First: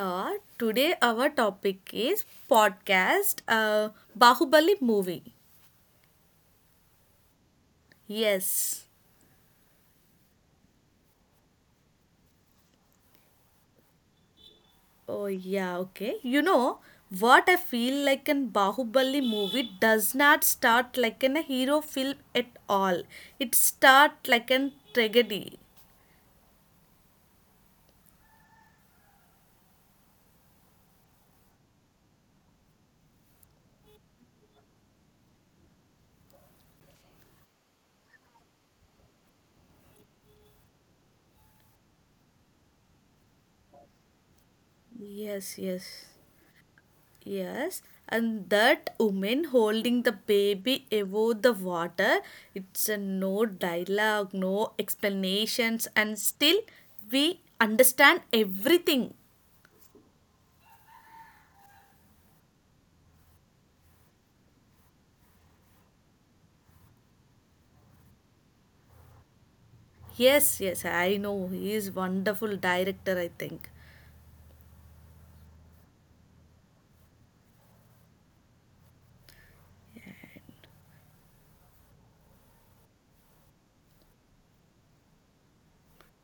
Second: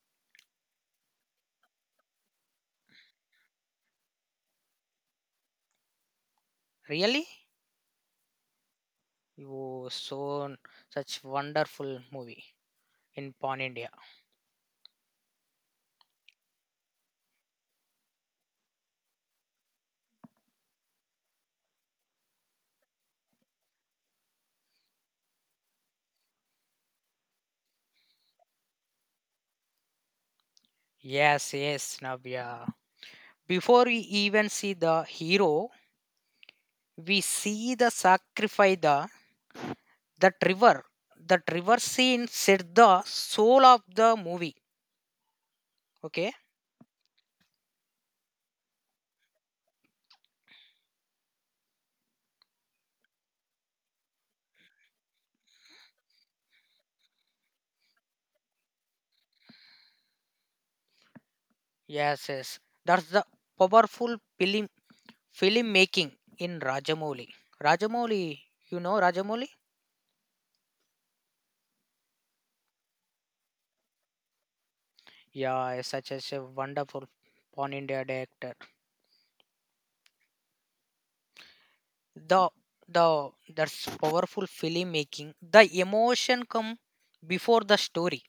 Yeah, today our topic is podcast Bahubali movie. Really? Yes. You so such wonderful movie in Pan India. Oh yeah, okay. You know what, I feel like in Bahubali movie does not start like in a hero film at all. It start like an tragedy. Yes, yes, Navya. Before we even see the hero, we see the sacrifice the that river. That river scene set the soul of the movie. Okay? Yes, yes. Yes, and that woman holding the baby above the water, it's a no dialogue, no explanations, and still we understand everything. Yes, yes. That's the powerful film making in Rajamouli. Rajamouli, you know Rajamouli? Yes, yes, I know. He is wonderful director, I think. Yeah, such as a wonderful Pan India director. The the that's powerful filmmaking. The emotion come before the story.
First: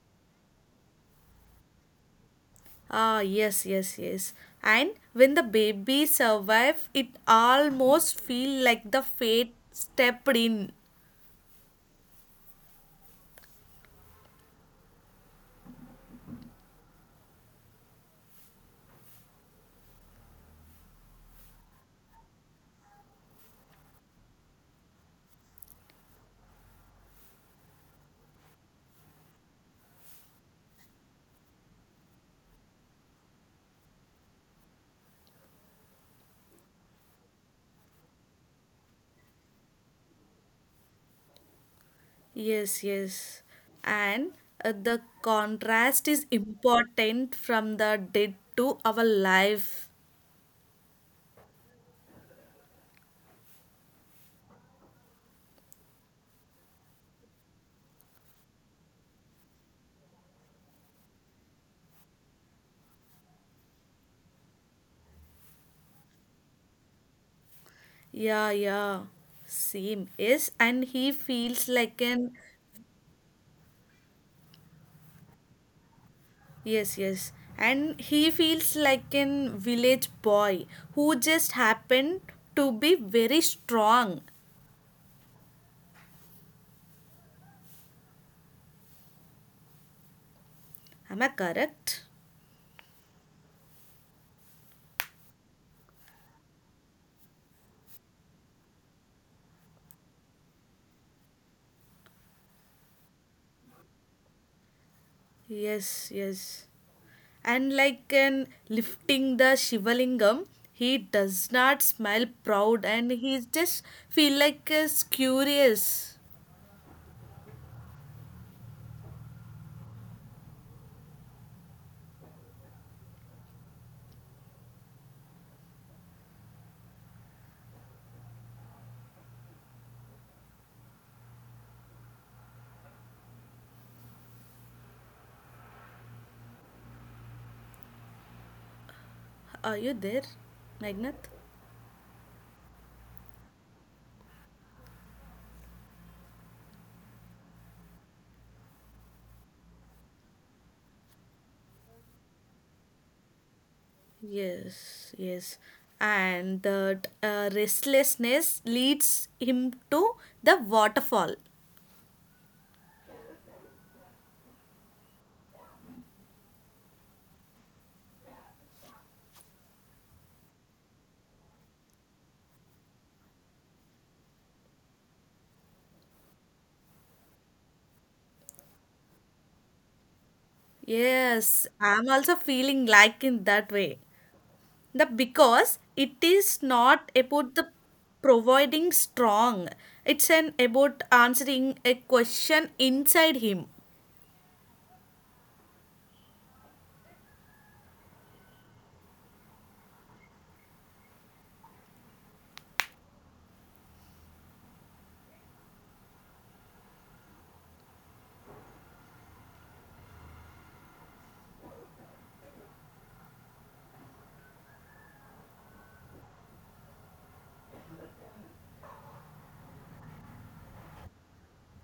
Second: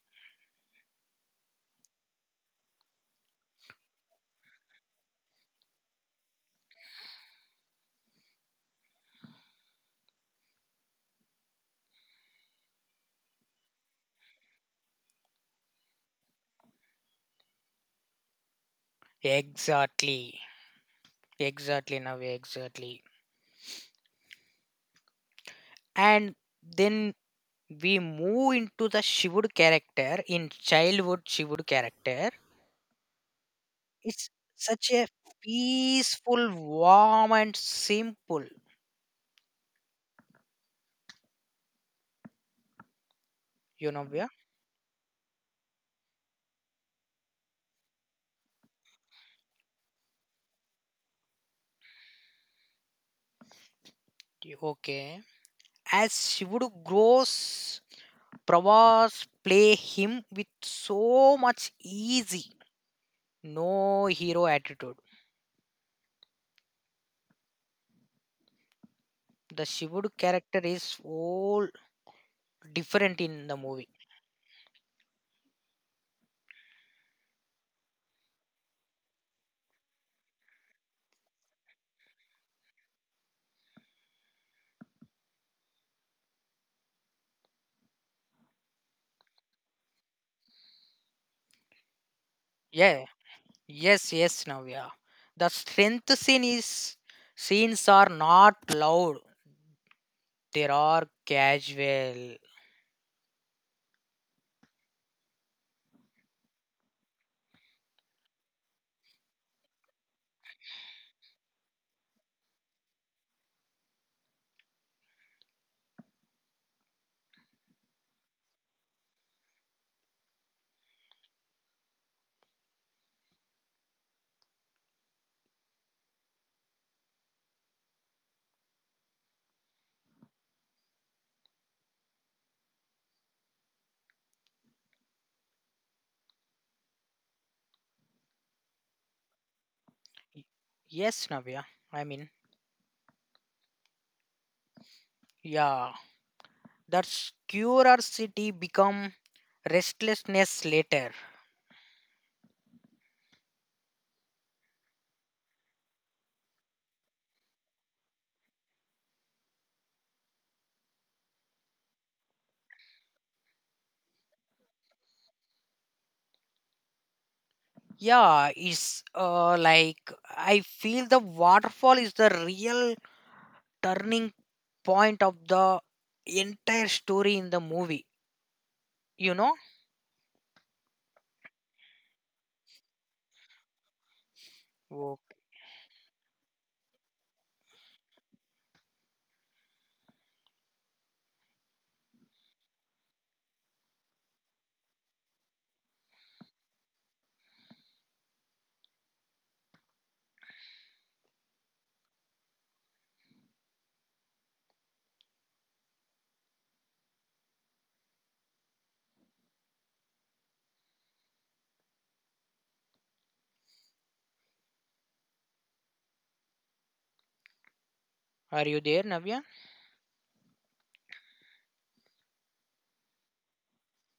Ah, yes, yes, yes. And when the baby survive, it almost feel like the fate stepped in. Exactly. Exactly now exactly. And then we move into the Shivudu character in childhood Shivudu character. It's such a peaceful, warm and simple, yeah. Yes, yes. And the contrast is important from the dead to our life. Okay. As Shivudu grows Pravas play him with so much easy, no hero attitude. The Shivudu character is all different Yeah, in the yeah. movie. Same. Yes, and he feels like an yes, yes. And he feels like an village boy who just happened to be very strong. Yeah, yes, yes, Navya. The strength scene Am is I correct? scenes are not loud. They are casual. Yes, yes. And like in lifting the Shivalingam, he does not smile proud and he just feel like is curious. Y- Yes, Navya. I mean, Are you there, Magnath? yeah. That curiosity become restlessness later. Yes, yes. And the restlessness leads him to the waterfall. Yeah, it's like I feel the waterfall is the real turning point of the entire story in the movie. You know? Yes, Okay. I'm also feeling like in that way. The because it is not about the providing strong, it's an about answering a question inside him. Are you there, Navya?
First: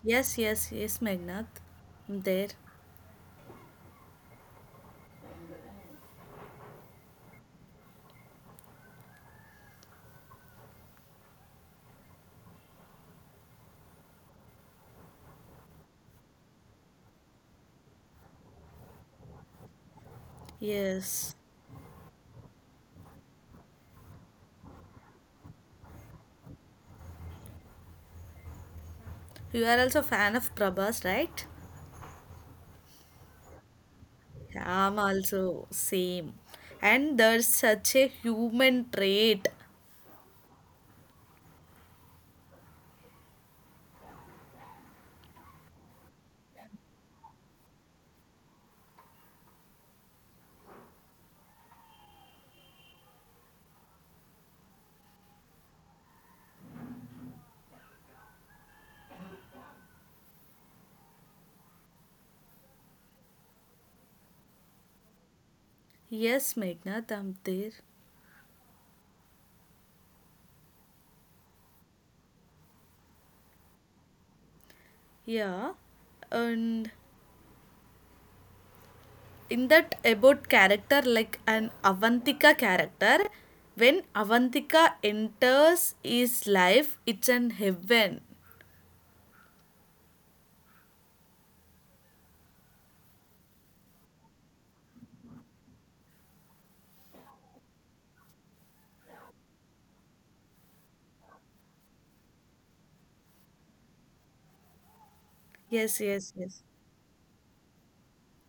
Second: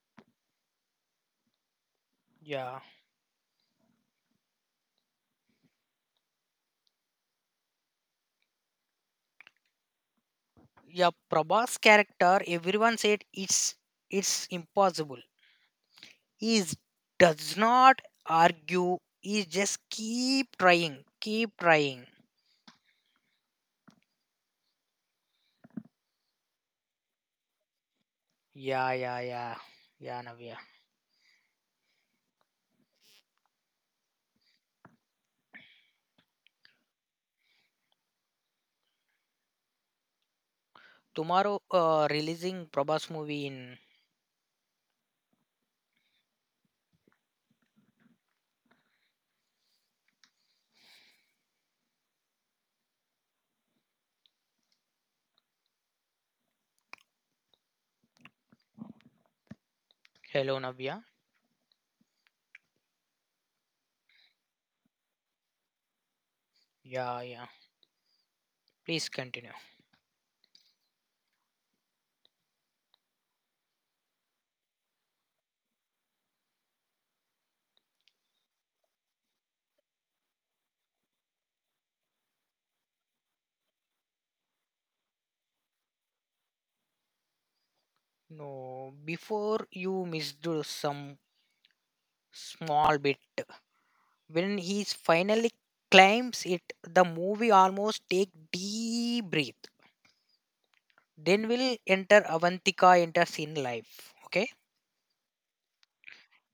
Yes, yes, yes, Magnath, I'm there. Yeah. Yeah, Prabha's character, everyone said it's impossible. He does not argue. He just keep Yes, trying, keep trying. you Yeah, are yeah, also fan yeah, of yeah, Prabhas, Navya. right? Yeah, I'm also same, and there's such a human trait. Tomorrow, releasing Prabha's movie in. Hello, Navya. Yes, Magnath, I'm there. Yeah, yeah. Please continue. Yeah, and in that about character like an Avantika character, when Avantika enters his life it's an heaven. No, before you missed some small bit. When he finally climbs it, the movie almost take deep breath. Then we'll enter Avantika enters in Yes, life. yes, Okay. yes.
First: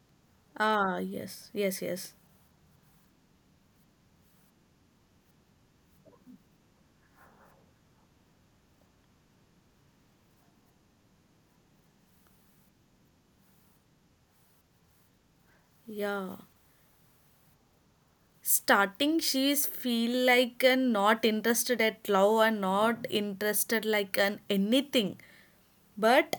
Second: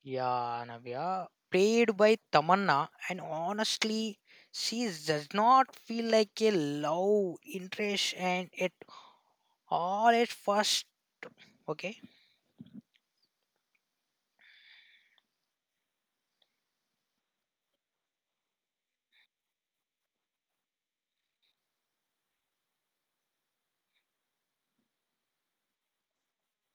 Yeah, Ah, Navya. yes, yes, Played by yes. Tamanna, and honestly, she does not feel like a love interest, and it all at first. Okay. Yeah, starting she is feel like an not interested at love and not interested like an anything, but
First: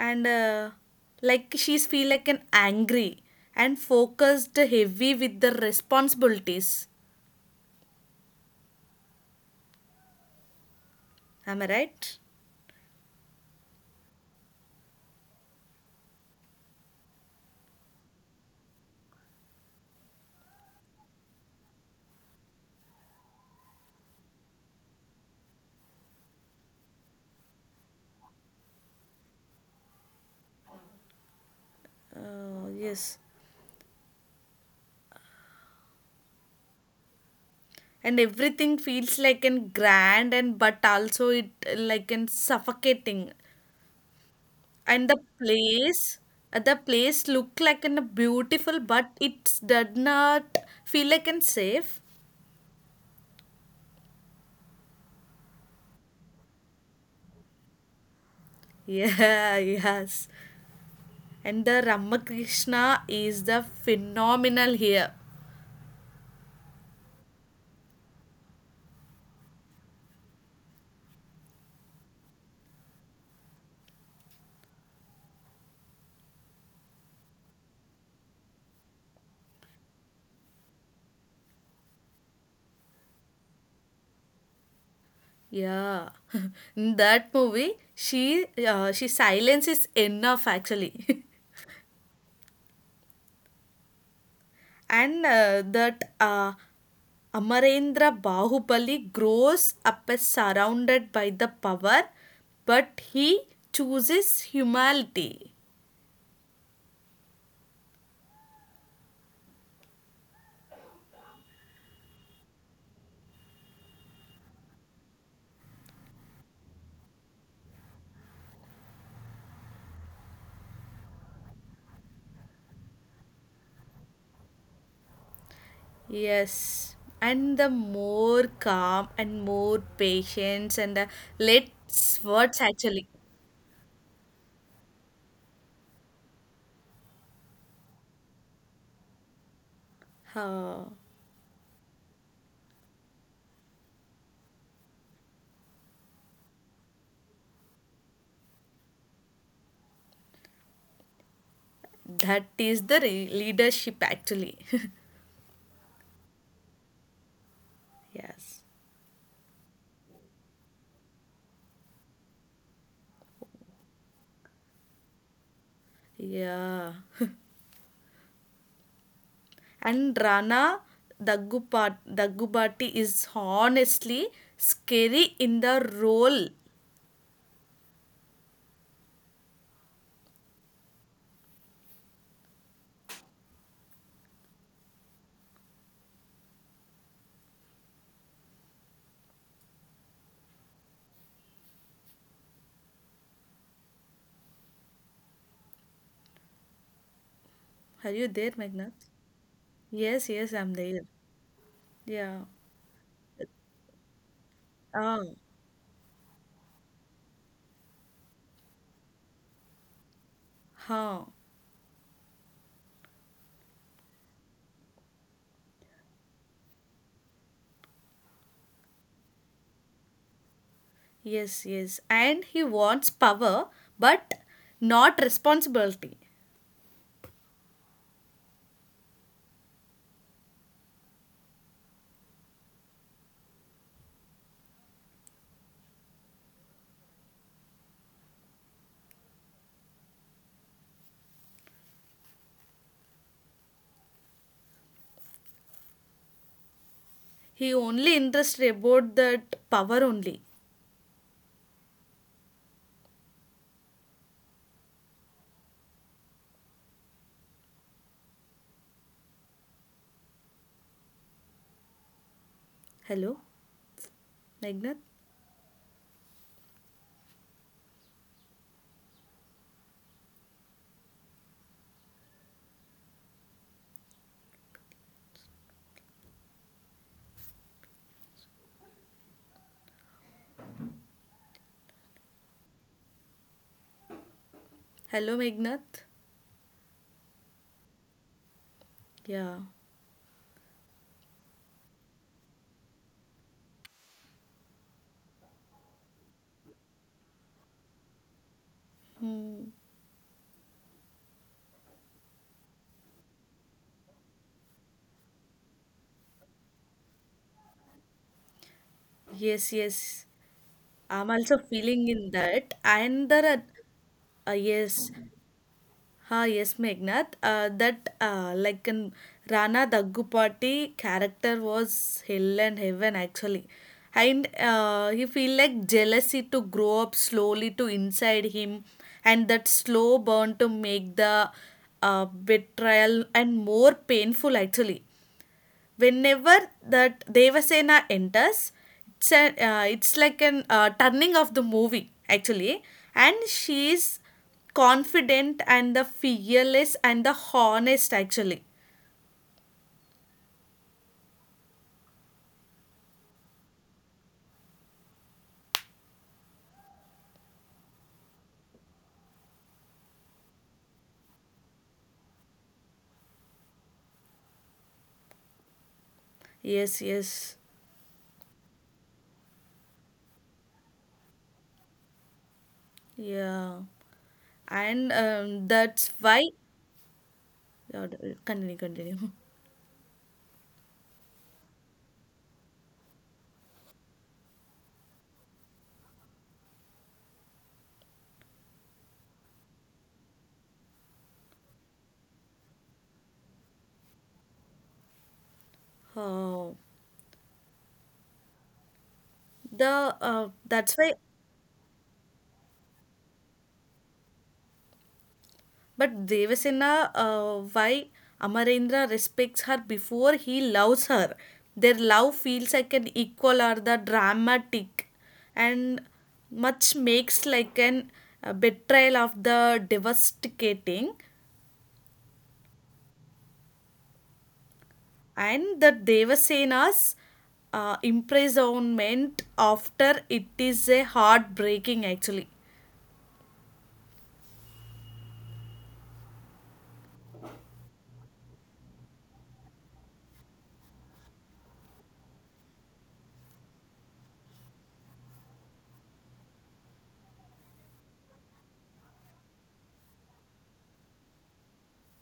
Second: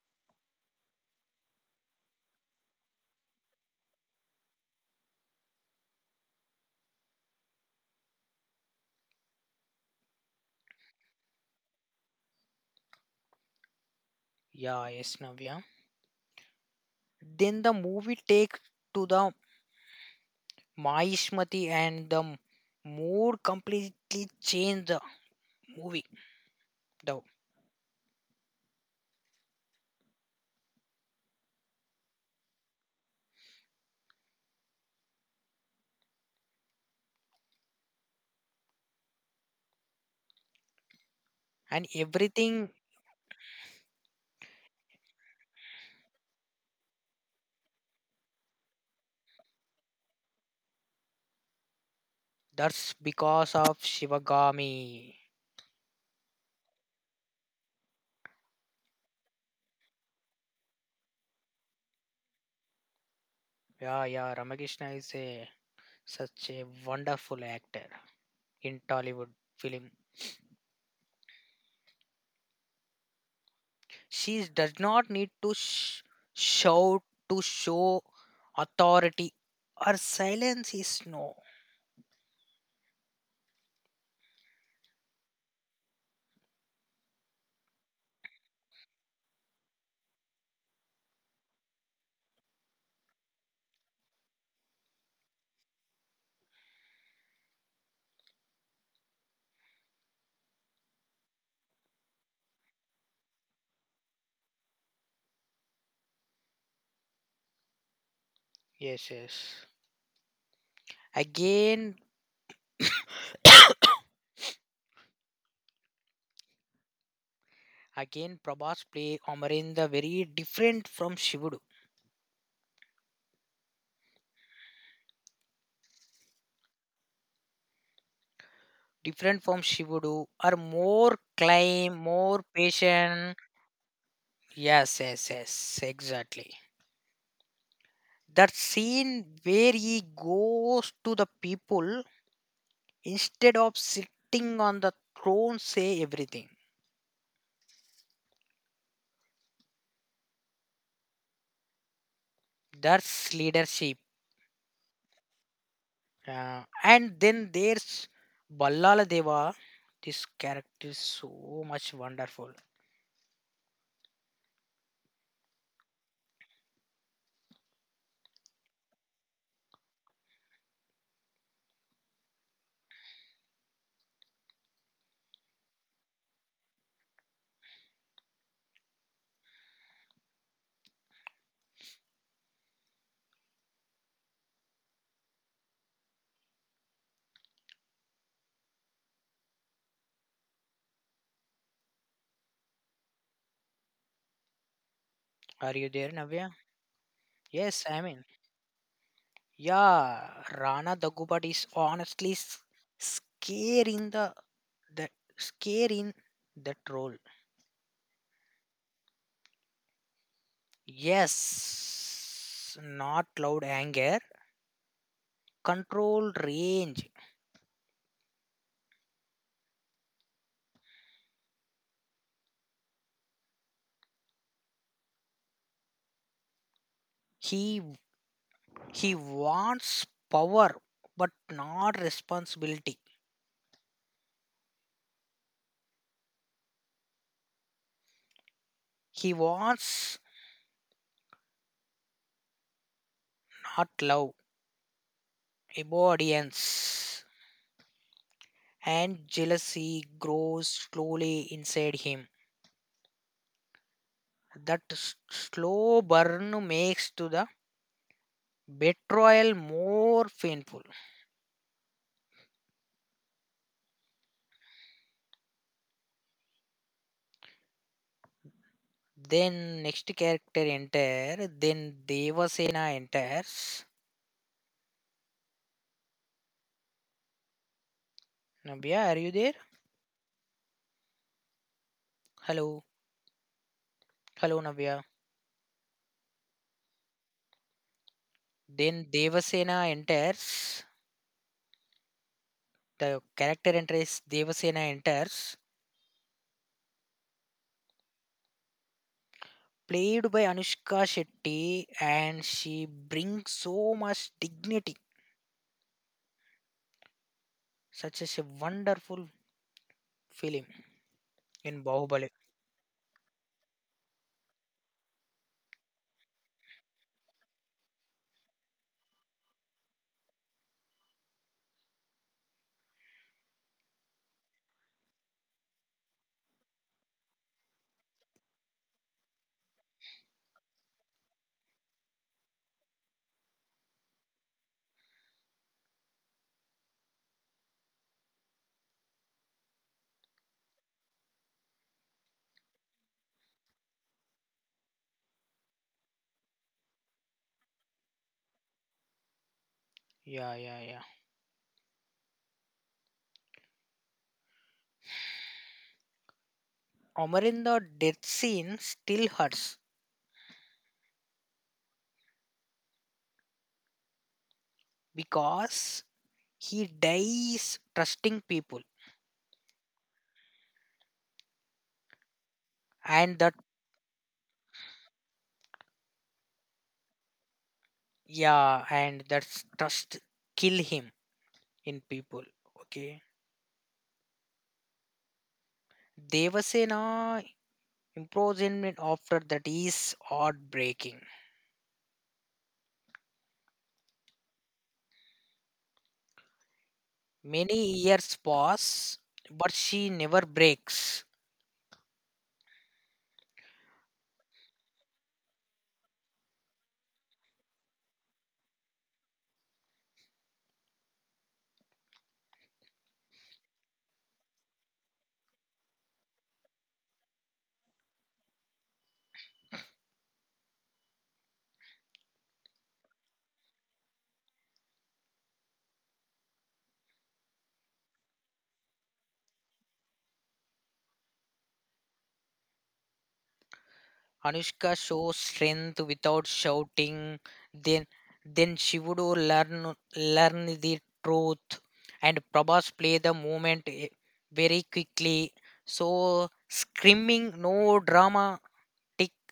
and like she's feel like an angry and focused, heavy with the responsibilities. Am I right? Yeah, yes, Navya. Then the movie takes to the Mahishmati and the mood completely changed the movie though. Oh, yes. And everything feels like an grand, and but also And it like everything an suffocating. And the place look like an beautiful, but it does not feel like an safe. that's because of Shivagami. Yeah, yes. And the Ramakrishna Yeah, is yeah, the Ramakrishna is a phenomenal here. such a wonderful actor in Tollywood film. She does not need to shout to show authority. Her silence is no. Yeah, in that movie, she silences enough actually. and that Amarendra Bahubali grows up as surrounded by the power, but he chooses humility. Yes, yes. Again, Again, Prabhas play Amarinda very different from Shivudu. Yes, and the Different from more Shivudu calm are and more more climb, patience and more patient. let's words actually. Yes, yes, yes, exactly. That scene where he goes to the people Uh, instead of sitting on the throne, say everything. That's that leadership. is the leadership actually. And then there's Ballala Deva. yes. This character is so much wonderful. Yeah. And Rana Daggubati is honestly scary in the role. Are you there, Navya? Yes, I mean. Are you Yeah, there, Meghna? Rana Dagubad is Yes, honestly yes, I'm there. scare in Yeah. the that scare in that Ah, role. Yes, huh. not loud anger, controlled range. Yes, yes. And he wants power, but not He responsibility. he wants power, but not responsibility. He wants not love, obedience, and He jealousy only grows interested about slowly that inside power him. only. That slow burn makes to the betrayal more painful. Hello, Meghnath? Then next character enter, then Devasena enters. Navya, are you there? Hello, hello, Navya. Hello, Meghnath? Then Devasena enters. Yeah. The character enter is Devasena enters, played by Anushka Shetty, Hmm. and she brings so much dignity, such as a wonderful film in Yes, Bahubali. yes. I'm also feeling in that. And there are, yes, ha, yes, Meghnad, that like in Rana Daggupati character was hell and heaven actually. And he feel like jealousy to grow up slowly to inside him, and that slow burn to make the betrayal and more painful actually. Whenever that Devasena enters, it's, a, it's like an turning of the movie actually, and she is confident and the fearless and the honest actually. Yeah, yeah, yeah. Amarinda death scene still hurts because he Yes, yes. dies trusting people. And that, Yeah. And that's why yeah, continue, continue. yeah, and that trust kill him in people. Okay. Devasena imprisonment after that is heartbreaking. Oh, Many years the pass that's why. but she never breaks. But Devasena, why Amarendra respects her before he loves her. Their love feels like an equal or the dramatic, and much makes like an betrayal of the devastating, and the Devasena's imprisonment after it is a heartbreaking actually. Anushka shows strength without shouting. Then, then, she would learn learn the truth, and Prabhas play the movement very quickly. So screaming, no dramatic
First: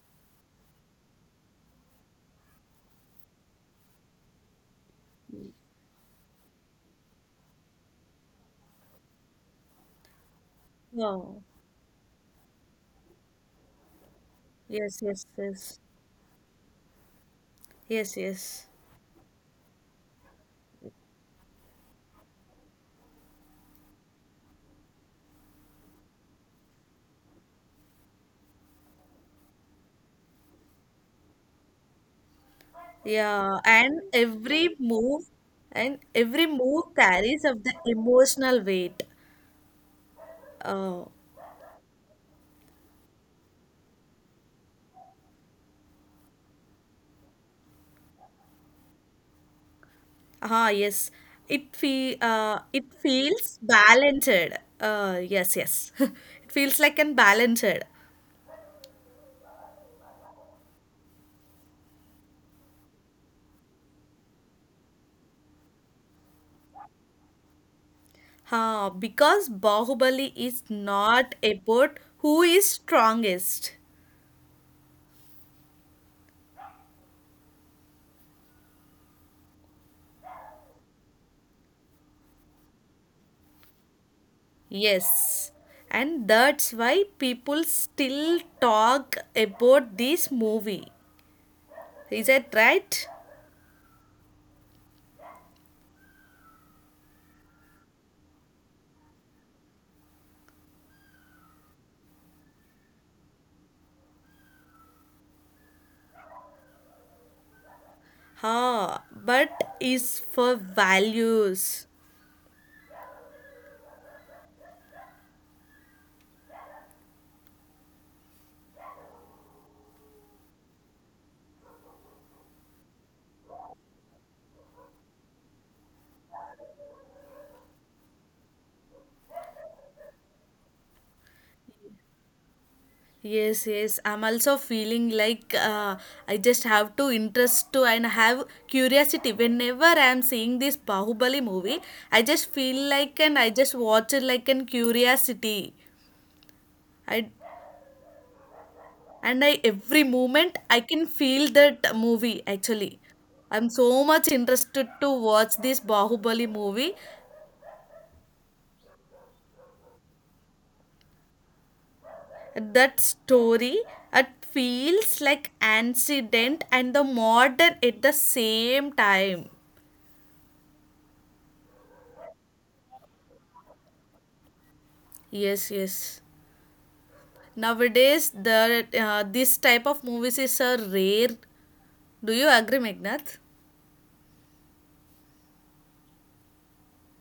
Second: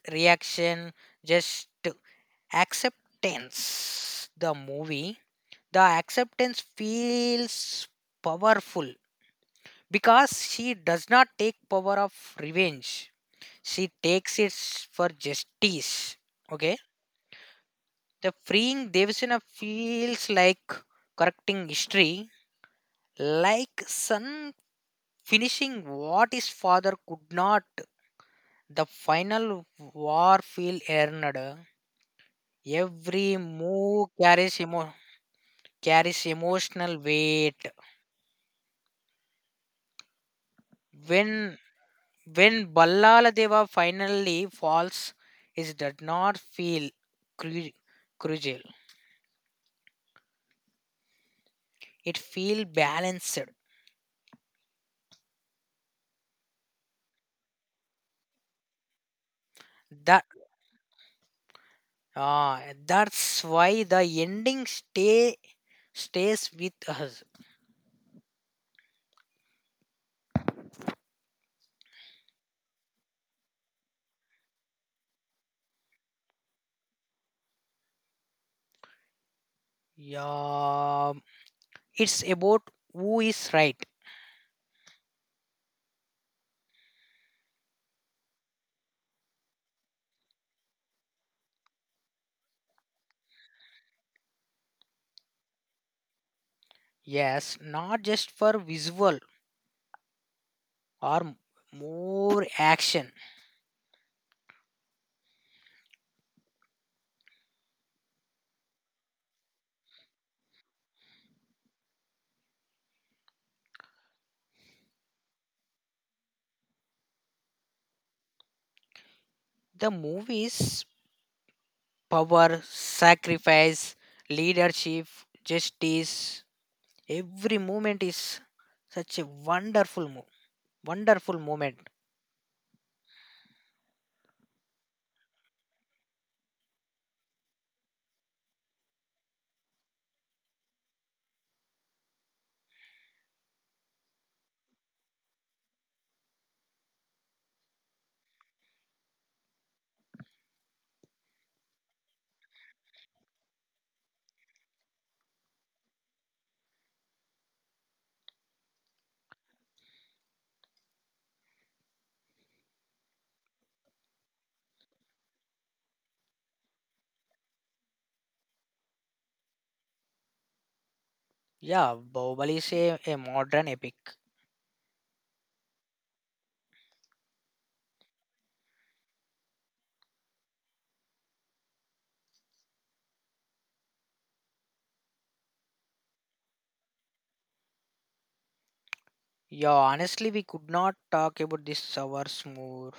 reaction, just acceptance. The movie, the acceptance feels powerful because she does not Wow. take power of revenge, she takes it Yes, for yes, yes. justice. Okay, Yes, the yes. freeing Devasena feels like correcting history, like son finishing what his father could not. The final war feel earned. Every Yeah, move carries and carries every move emotional carries weight. of the emotional weight. Uh, When when Ballaladeva finally falls, it does not feel cru- cruel. ah, yes, it feel It feels it balanced. feels balanced. Yes, yes, it feels like an balanced. That that's why the ending stays with us. Ah, because Bahubali is not about who is strongest. Yeah, it's about who is right. Yes, and that's why people still talk about this movie. Is that right? Yes, not just for visual or more action. Ha, but is for values. The movies power, sacrifice, leadership, justice. Every moment is such a wonderful, wonderful moment. Yes, yes. I'm also feeling like I just have to interest to and have curiosity. Whenever I'm seeing this Bahubali movie, I just feel like and I just watch it like an curiosity. I I every moment I can feel that movie actually. I'm so much interested to watch this Bahubali movie. That story, it Yeah, feels Bahubali is like a modern epic. ancient and the modern at the same time. Yes, yes. Nowadays the this type of movies is a rare. Do you Yeah, agree, Meghnad? honestly, we could not talk about this hours more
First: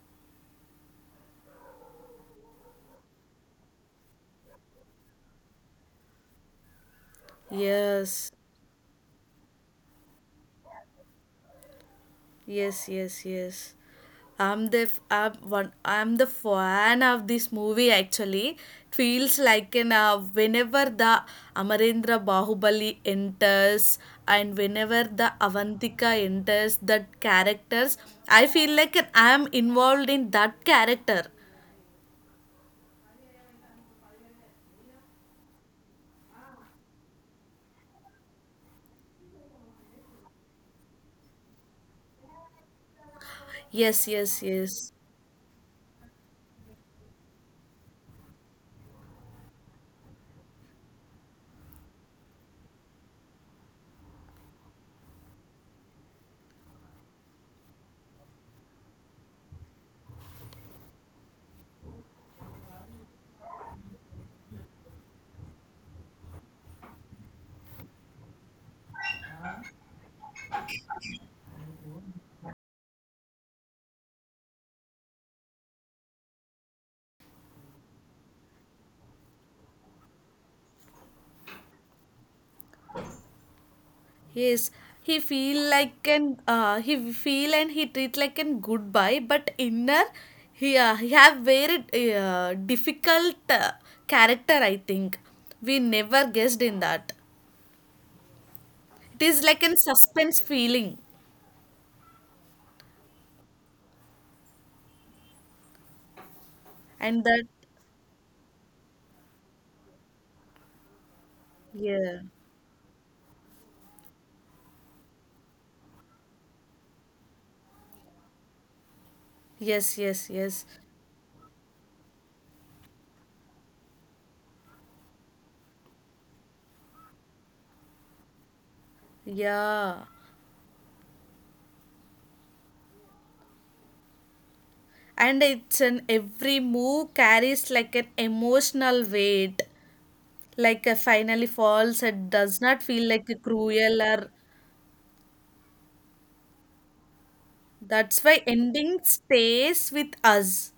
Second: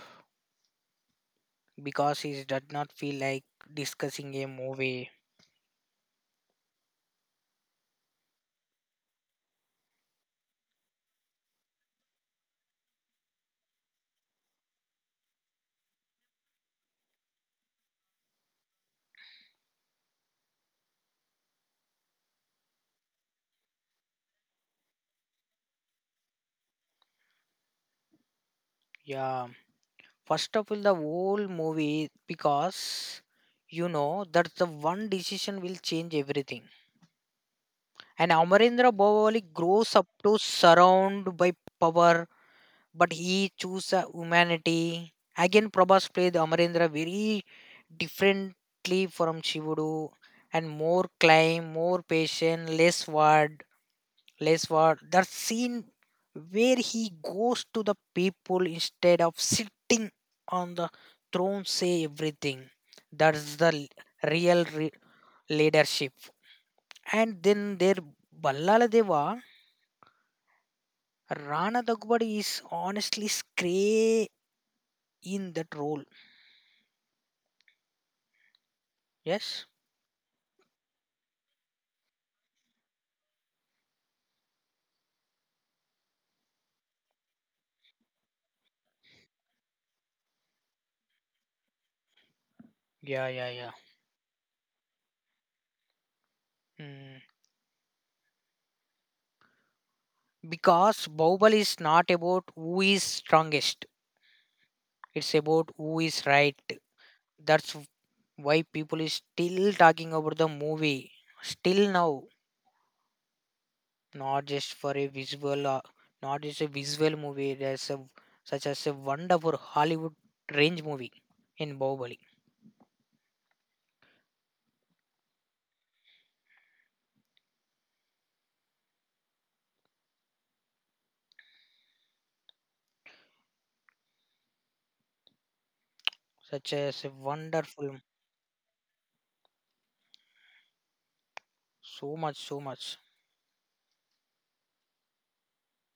because it did not feel like discussing a movie. Yes, yes, yes, yes. I'm one. I'm the fan of this movie. Actually, it feels like an whenever the Amarendra Bahubali enters and whenever the Avantika enters, that characters, I feel like an, I'm involved in that character. Yeah, first of all, the whole movie because you know that's the one decision will change everything. And Amarendra Yes, Bhavali yes, grows yes. up to surround by power, but he choose a humanity. Again, Prabhas played Amarendra very differently from Shivudu and more climb, more patient, less word place where the scene where he goes to the people instead of sitting on the throne, say everything. That's the real leadership. And then there Ballala Deva. Rana Dagbadi is honestly scray in that role. Yes. Yes, he feel like an he feel and he treat like an goodbye, but inner he have very difficult character. I think we never guessed in that. Yeah, yeah, yeah. It is like an suspense feeling, Mm. Because Bahubali is not and about that who is strongest, it's about who is right. yeah, That's why people is still talking about the movie still now, not just for a yes, yes, visual, yes, not just a visual movie. There's a such as a wonderful Hollywood range movie in Bahubali. yeah, and it's an every move carries like an emotional weight. Like a finally Such as a falls, it does not wonderful. feel like a cruel, or So much, so much. that's why ending stays with us.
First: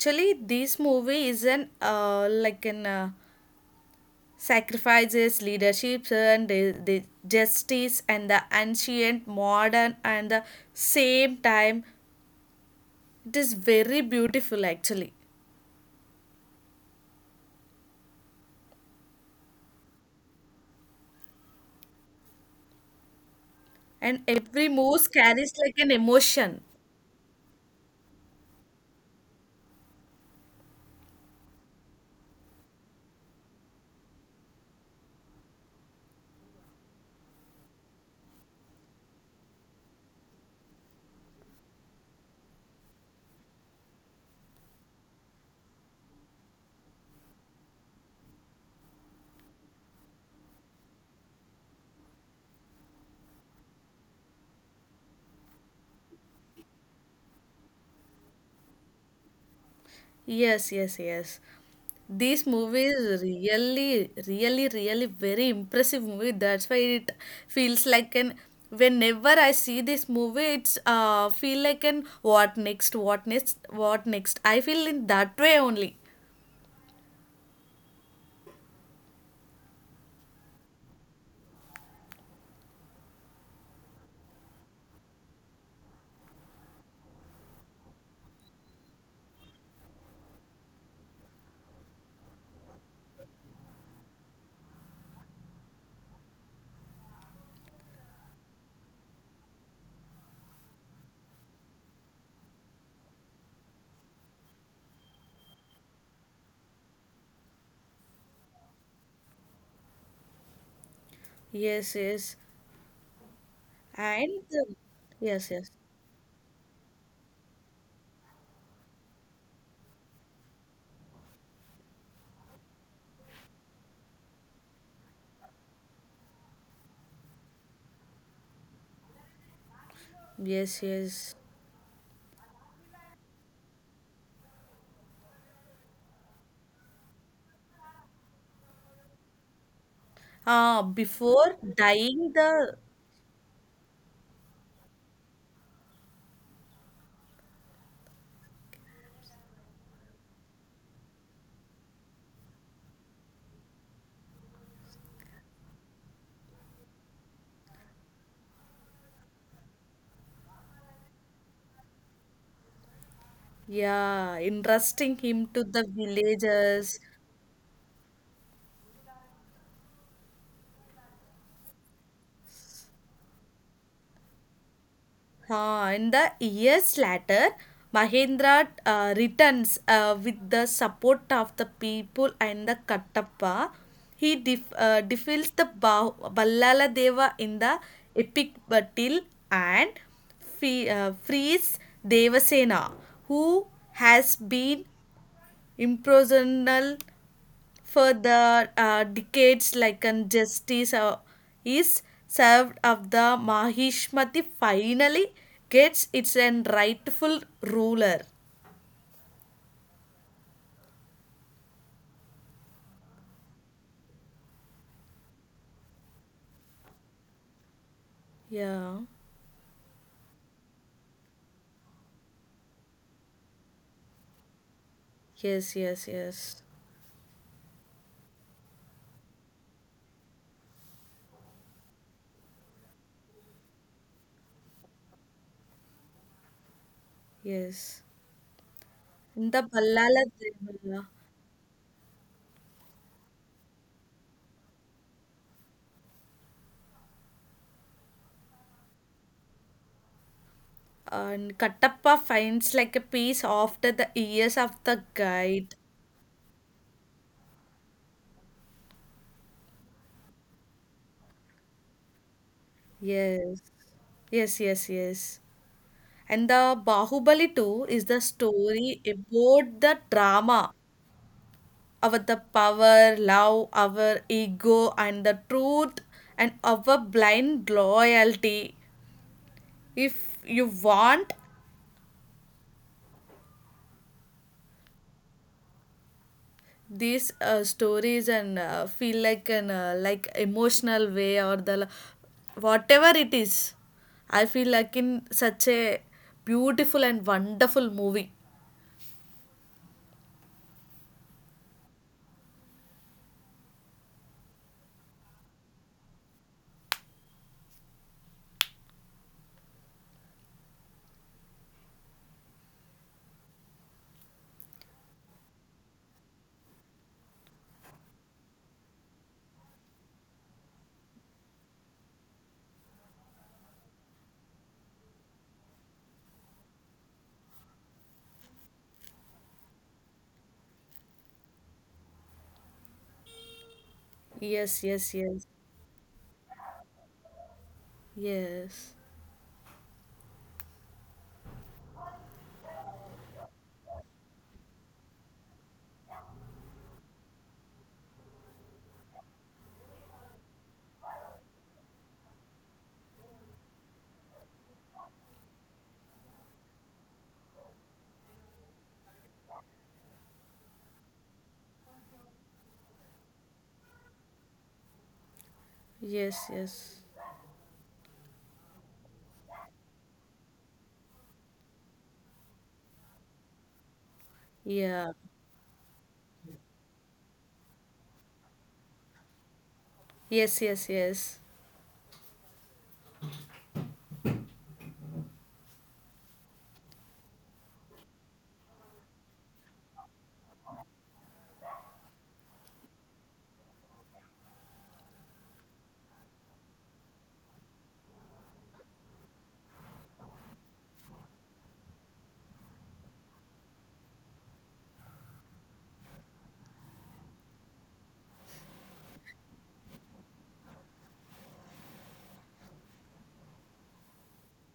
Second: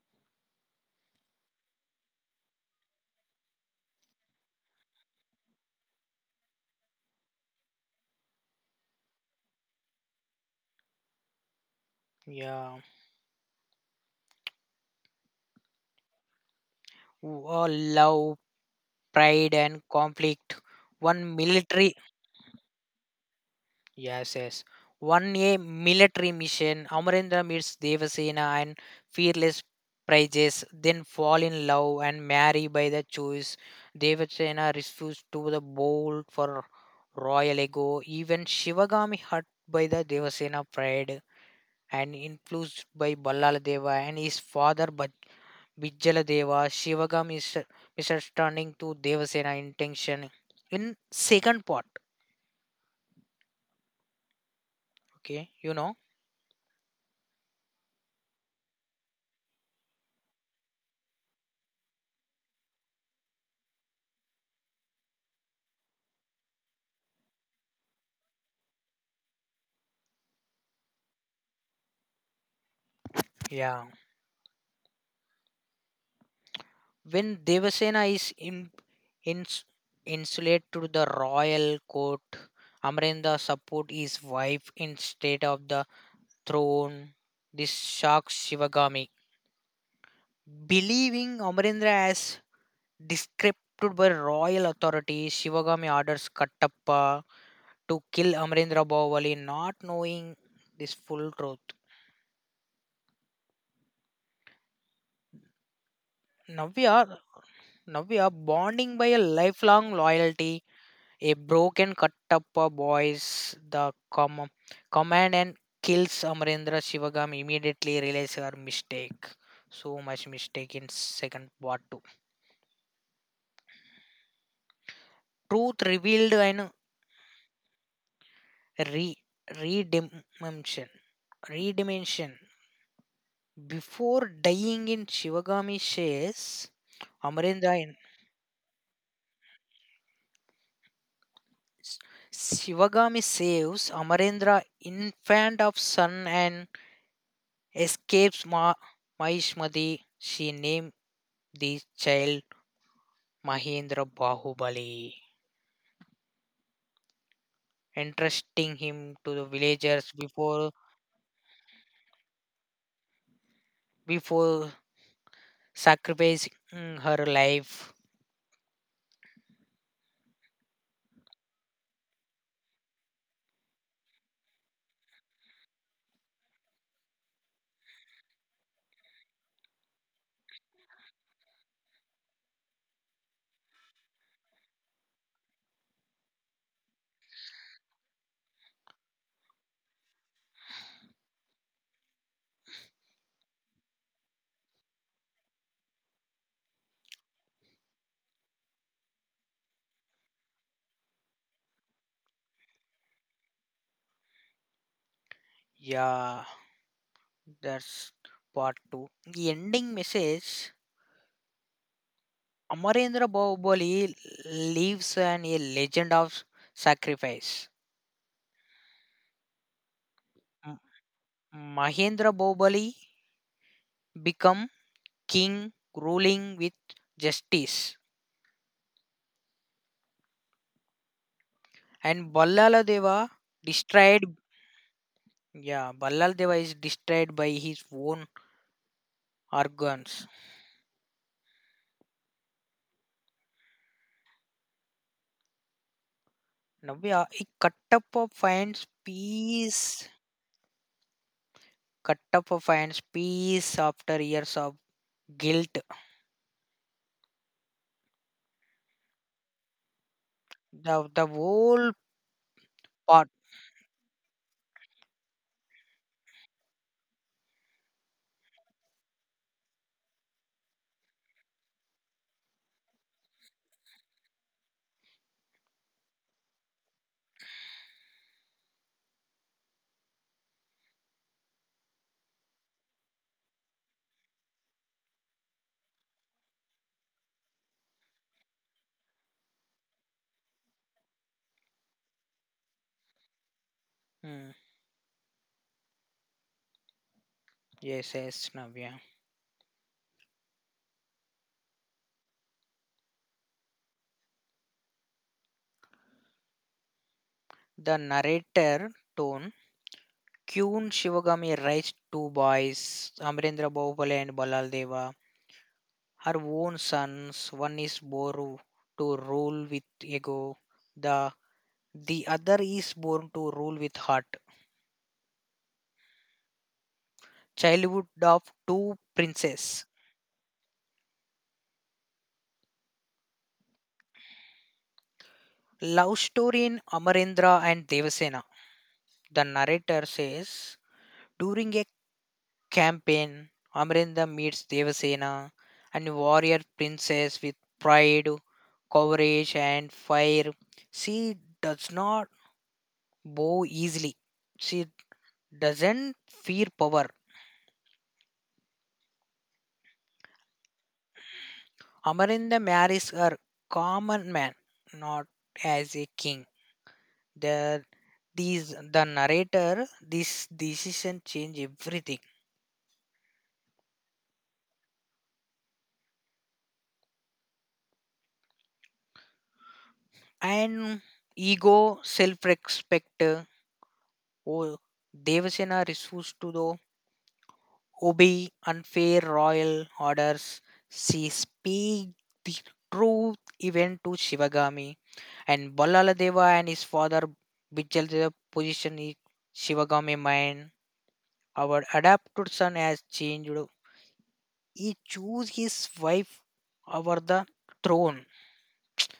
Actually, this movie is an like an sacrifices, leaderships, and the justice, and the ancient, modern, and the same time. It is very beautiful actually, Yeah. Love pride and and conflict. every One move carries military. like an emotion. Yes, yes. 1A military mission, Amarendra meets Devasena and fearless prizes, then fall in love and marry by the choice. Devasena refused to the bowl for royal ego. Even Shivagami hurt by the Devasena pride and influenced by Ballaladeva and his father Bijjaladeva. Shivagami is misunderstanding to Devasena intention in second part. Okay, Yes, yes, yes. This movie is really, really, really very impressive movie. That's why it feels like an whenever I see this movie, it's feel like an what next, what next, what next. I feel in that way only. yeah. When Devasena is in, ins insulated to the royal court, Amrenda support his wife instead of the throne. This shocks Shivagami. Believing Amarendra as discredited by royal authority, Shivagami orders Kattappa to kill Amarendra Bahubali, not knowing this full truth. Navya, Yes, bonding by yes. a lifelong loyalty. And A broken yes, yes. Kattappa boys the command and kills Amarendra. Shivagam immediately realizes her mistake. So much mistake in second part two. Truth revealed and Yes, yes. re redimension. Redimension. Before dying in Shivagami shares, Ah, before Amarendra in dying the Shivagami saves Amarendra infant of son and escapes Mahishmati. She named the child Mahendra Bahubali, entrusting him to the yeah, villagers entrusting him to the villagers. before sacrificing her life. In the years later, Mahendra returns with the support of the people and the Kattappa. He defeats the Ballala Deva in the epic battle and frees Devasena, who has been imprisoned for the decades, like and justice is served of the Mahishmati, finally gets its an rightful ruler. Yeah, that's part two. The ending message, Amarendra Bahubali Yeah, leaves a legend of sacrifice. yes, yes, M- yes, Mahendra Bahubali become king ruling with justice, and Ballala yes. Deva destroyed. In the Ballala Yeah, Devula, Ballal Deva is destroyed by his own organs. and Navya, Kattappa he finds like a Kattappa piece finds after the years of peace. the guide. Kattappa finds peace after years of guilt. Yes, yes, yes, yes. The And whole the Bahubali too is part. the story about the drama, our the power, love, our ego, and the truth, and our blind loyalty. If you want these stories and feel like an like emotional way, or the whatever it is, I feel like in such a beautiful and wonderful movie. Hmm. Yes, yes, Navya. The narrator tone. Kyun Shivagami raised two boys, Amrendra Bahubali and Ballal Deva, her own sons. One is born to rule with ego. The the other is born to rule with heart. Childhood of two Yes, princes. yes, yes, yes, Love story in Amarendra and Devasena. The narrator says during a campaign, Amarendra meets Devasena, a warrior princess with pride, courage, and fire. She does not bow easily. She doesn't fear power. yes, yes. Amarendra marries her common man, not as a king. That, these, the Yeah. narrator, this decision change everything. Yes, yes, yes. And ego self-respect, oh, Devasena refused to though obey unfair royal orders. She speak the truth even to Shivagami and Balaladeva and his father Bijal. The position is Shivagami mind, our adopted son has changed, he chose his wife over the throne.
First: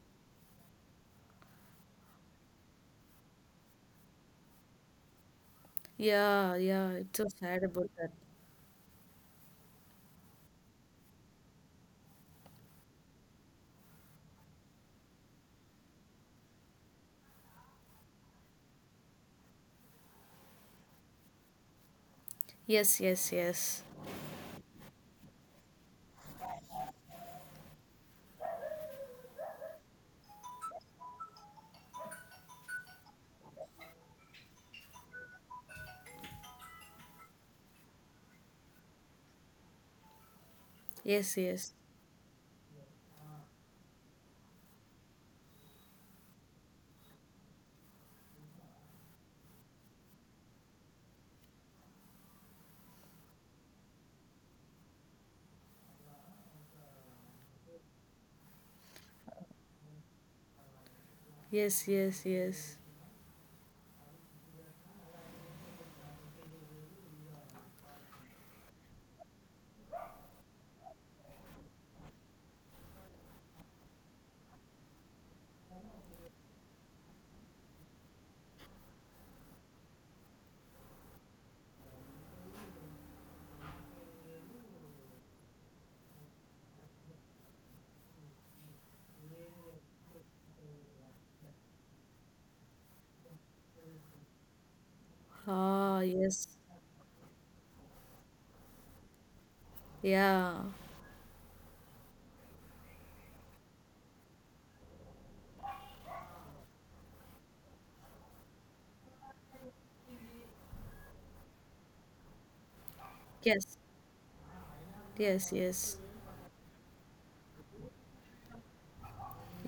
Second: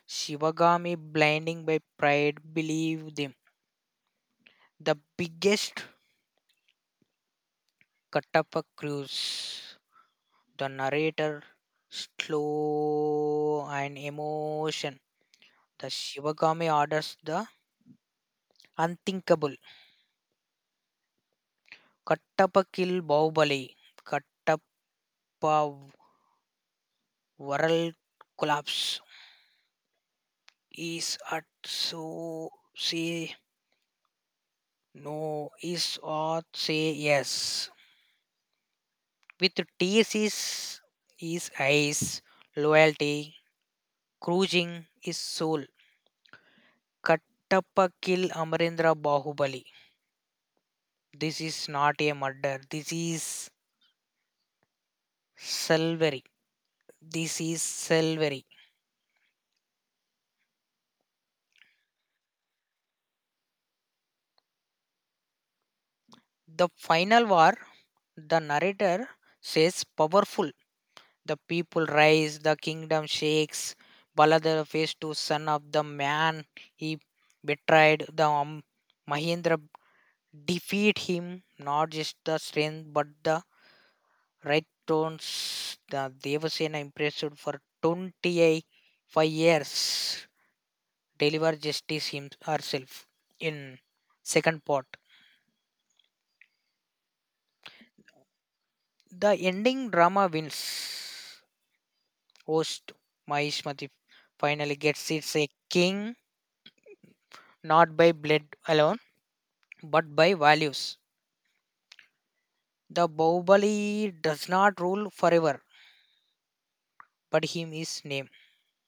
Shivagami blinding by pride, believe them. The biggest Yeah, yeah. It's so sad about that. Kattapa cruise. The narrator slow and emotion. The Shivagami orders the unthinkable. Kattapa Yes, kill yes, Bahubali. yes. Kattapa world collapse. Is at so say no. Is or say yes. With tears is Yes, yes. Eyes, loyalty cruising is soul. Kattappa kill Amarendra Bahubali. This is not a murder. This is salvery. This is salvery. Yes, yes, yes. The final war, the narrator says powerful. The people rise, the kingdom shakes. Baladev is to son of the man he betrayed. The Mahendra defeat him, not just the strength but the Red Tones. The Devasena impressed for 25 years, deliver justice him, herself in second part. Ah, yes. The ending Yeah. drama wins. Host Mahishmati finally gets its a king, not by blood alone, but by values. Yes. The Bahubali does Yes, not rule yes. forever, but him is name.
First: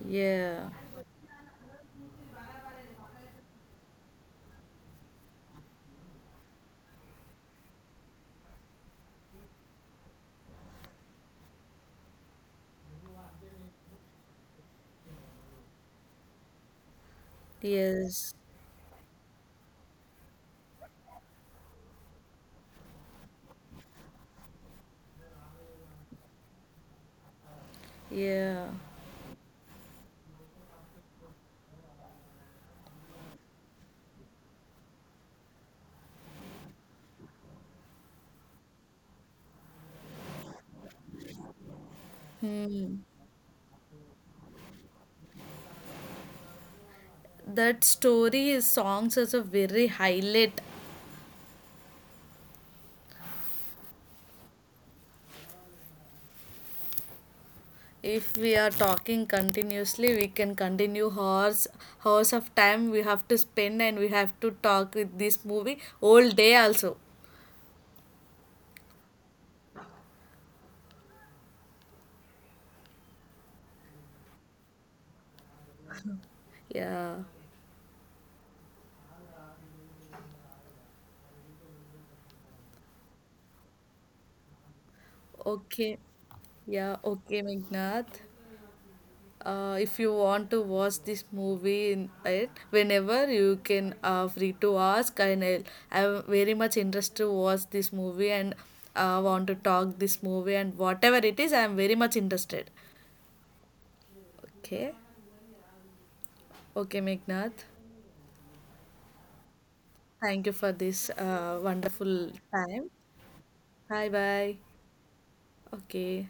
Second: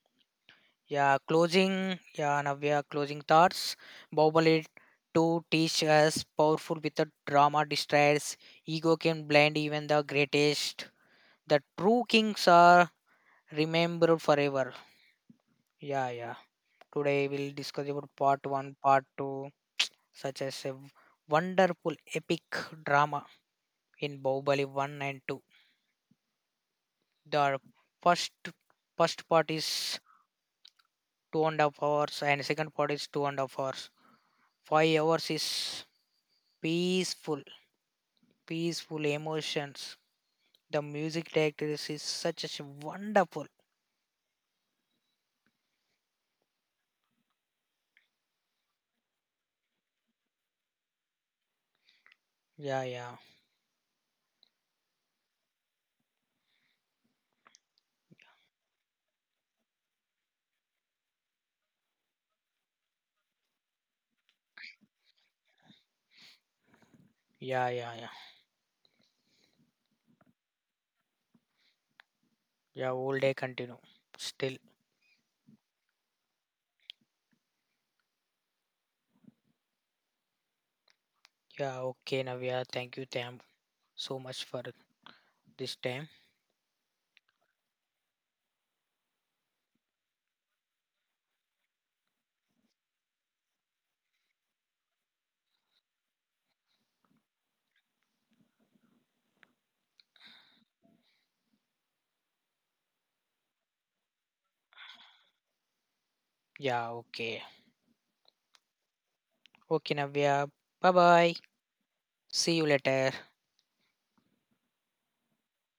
Yeah. Yeah, closing, yeah, Navya, closing thoughts. Bahubali 2 teach us powerful without drama distracts. Ego can blind even the greatest. The true kings are remembered forever. Yeah, yeah. Today we'll discuss about Yes. part 1, part 2, such as a wonderful epic drama in Bahubali 1 and 2. The first Yeah. first part is 2.5 hours and second part is 2.5 hours. 5 hours is peaceful, peaceful emotions. The music director is such a Hmm. wonderful. That story is songs is a very highlight. Yeah, yeah, If we are talking continuously, we can continue hours, of time we have to spend, and we have to talk with this movie all day also. yeah, yeah, yeah. Yeah, all day continue. Still. Yeah. Yeah, okay, Navya. Thank you, Tam, so much for Okay. this time. Yeah, okay, Meghnath. If you want to watch this movie in it, whenever you can free to ask and I'll, I'm very much interested to watch this movie, and want to talk this movie, and whatever it is I'm very much interested. Okay. Okay, Yeah, Meghnath, okay. Okay, thank you for Navya. this Bye bye. wonderful time. See you later. Bye bye. Okay.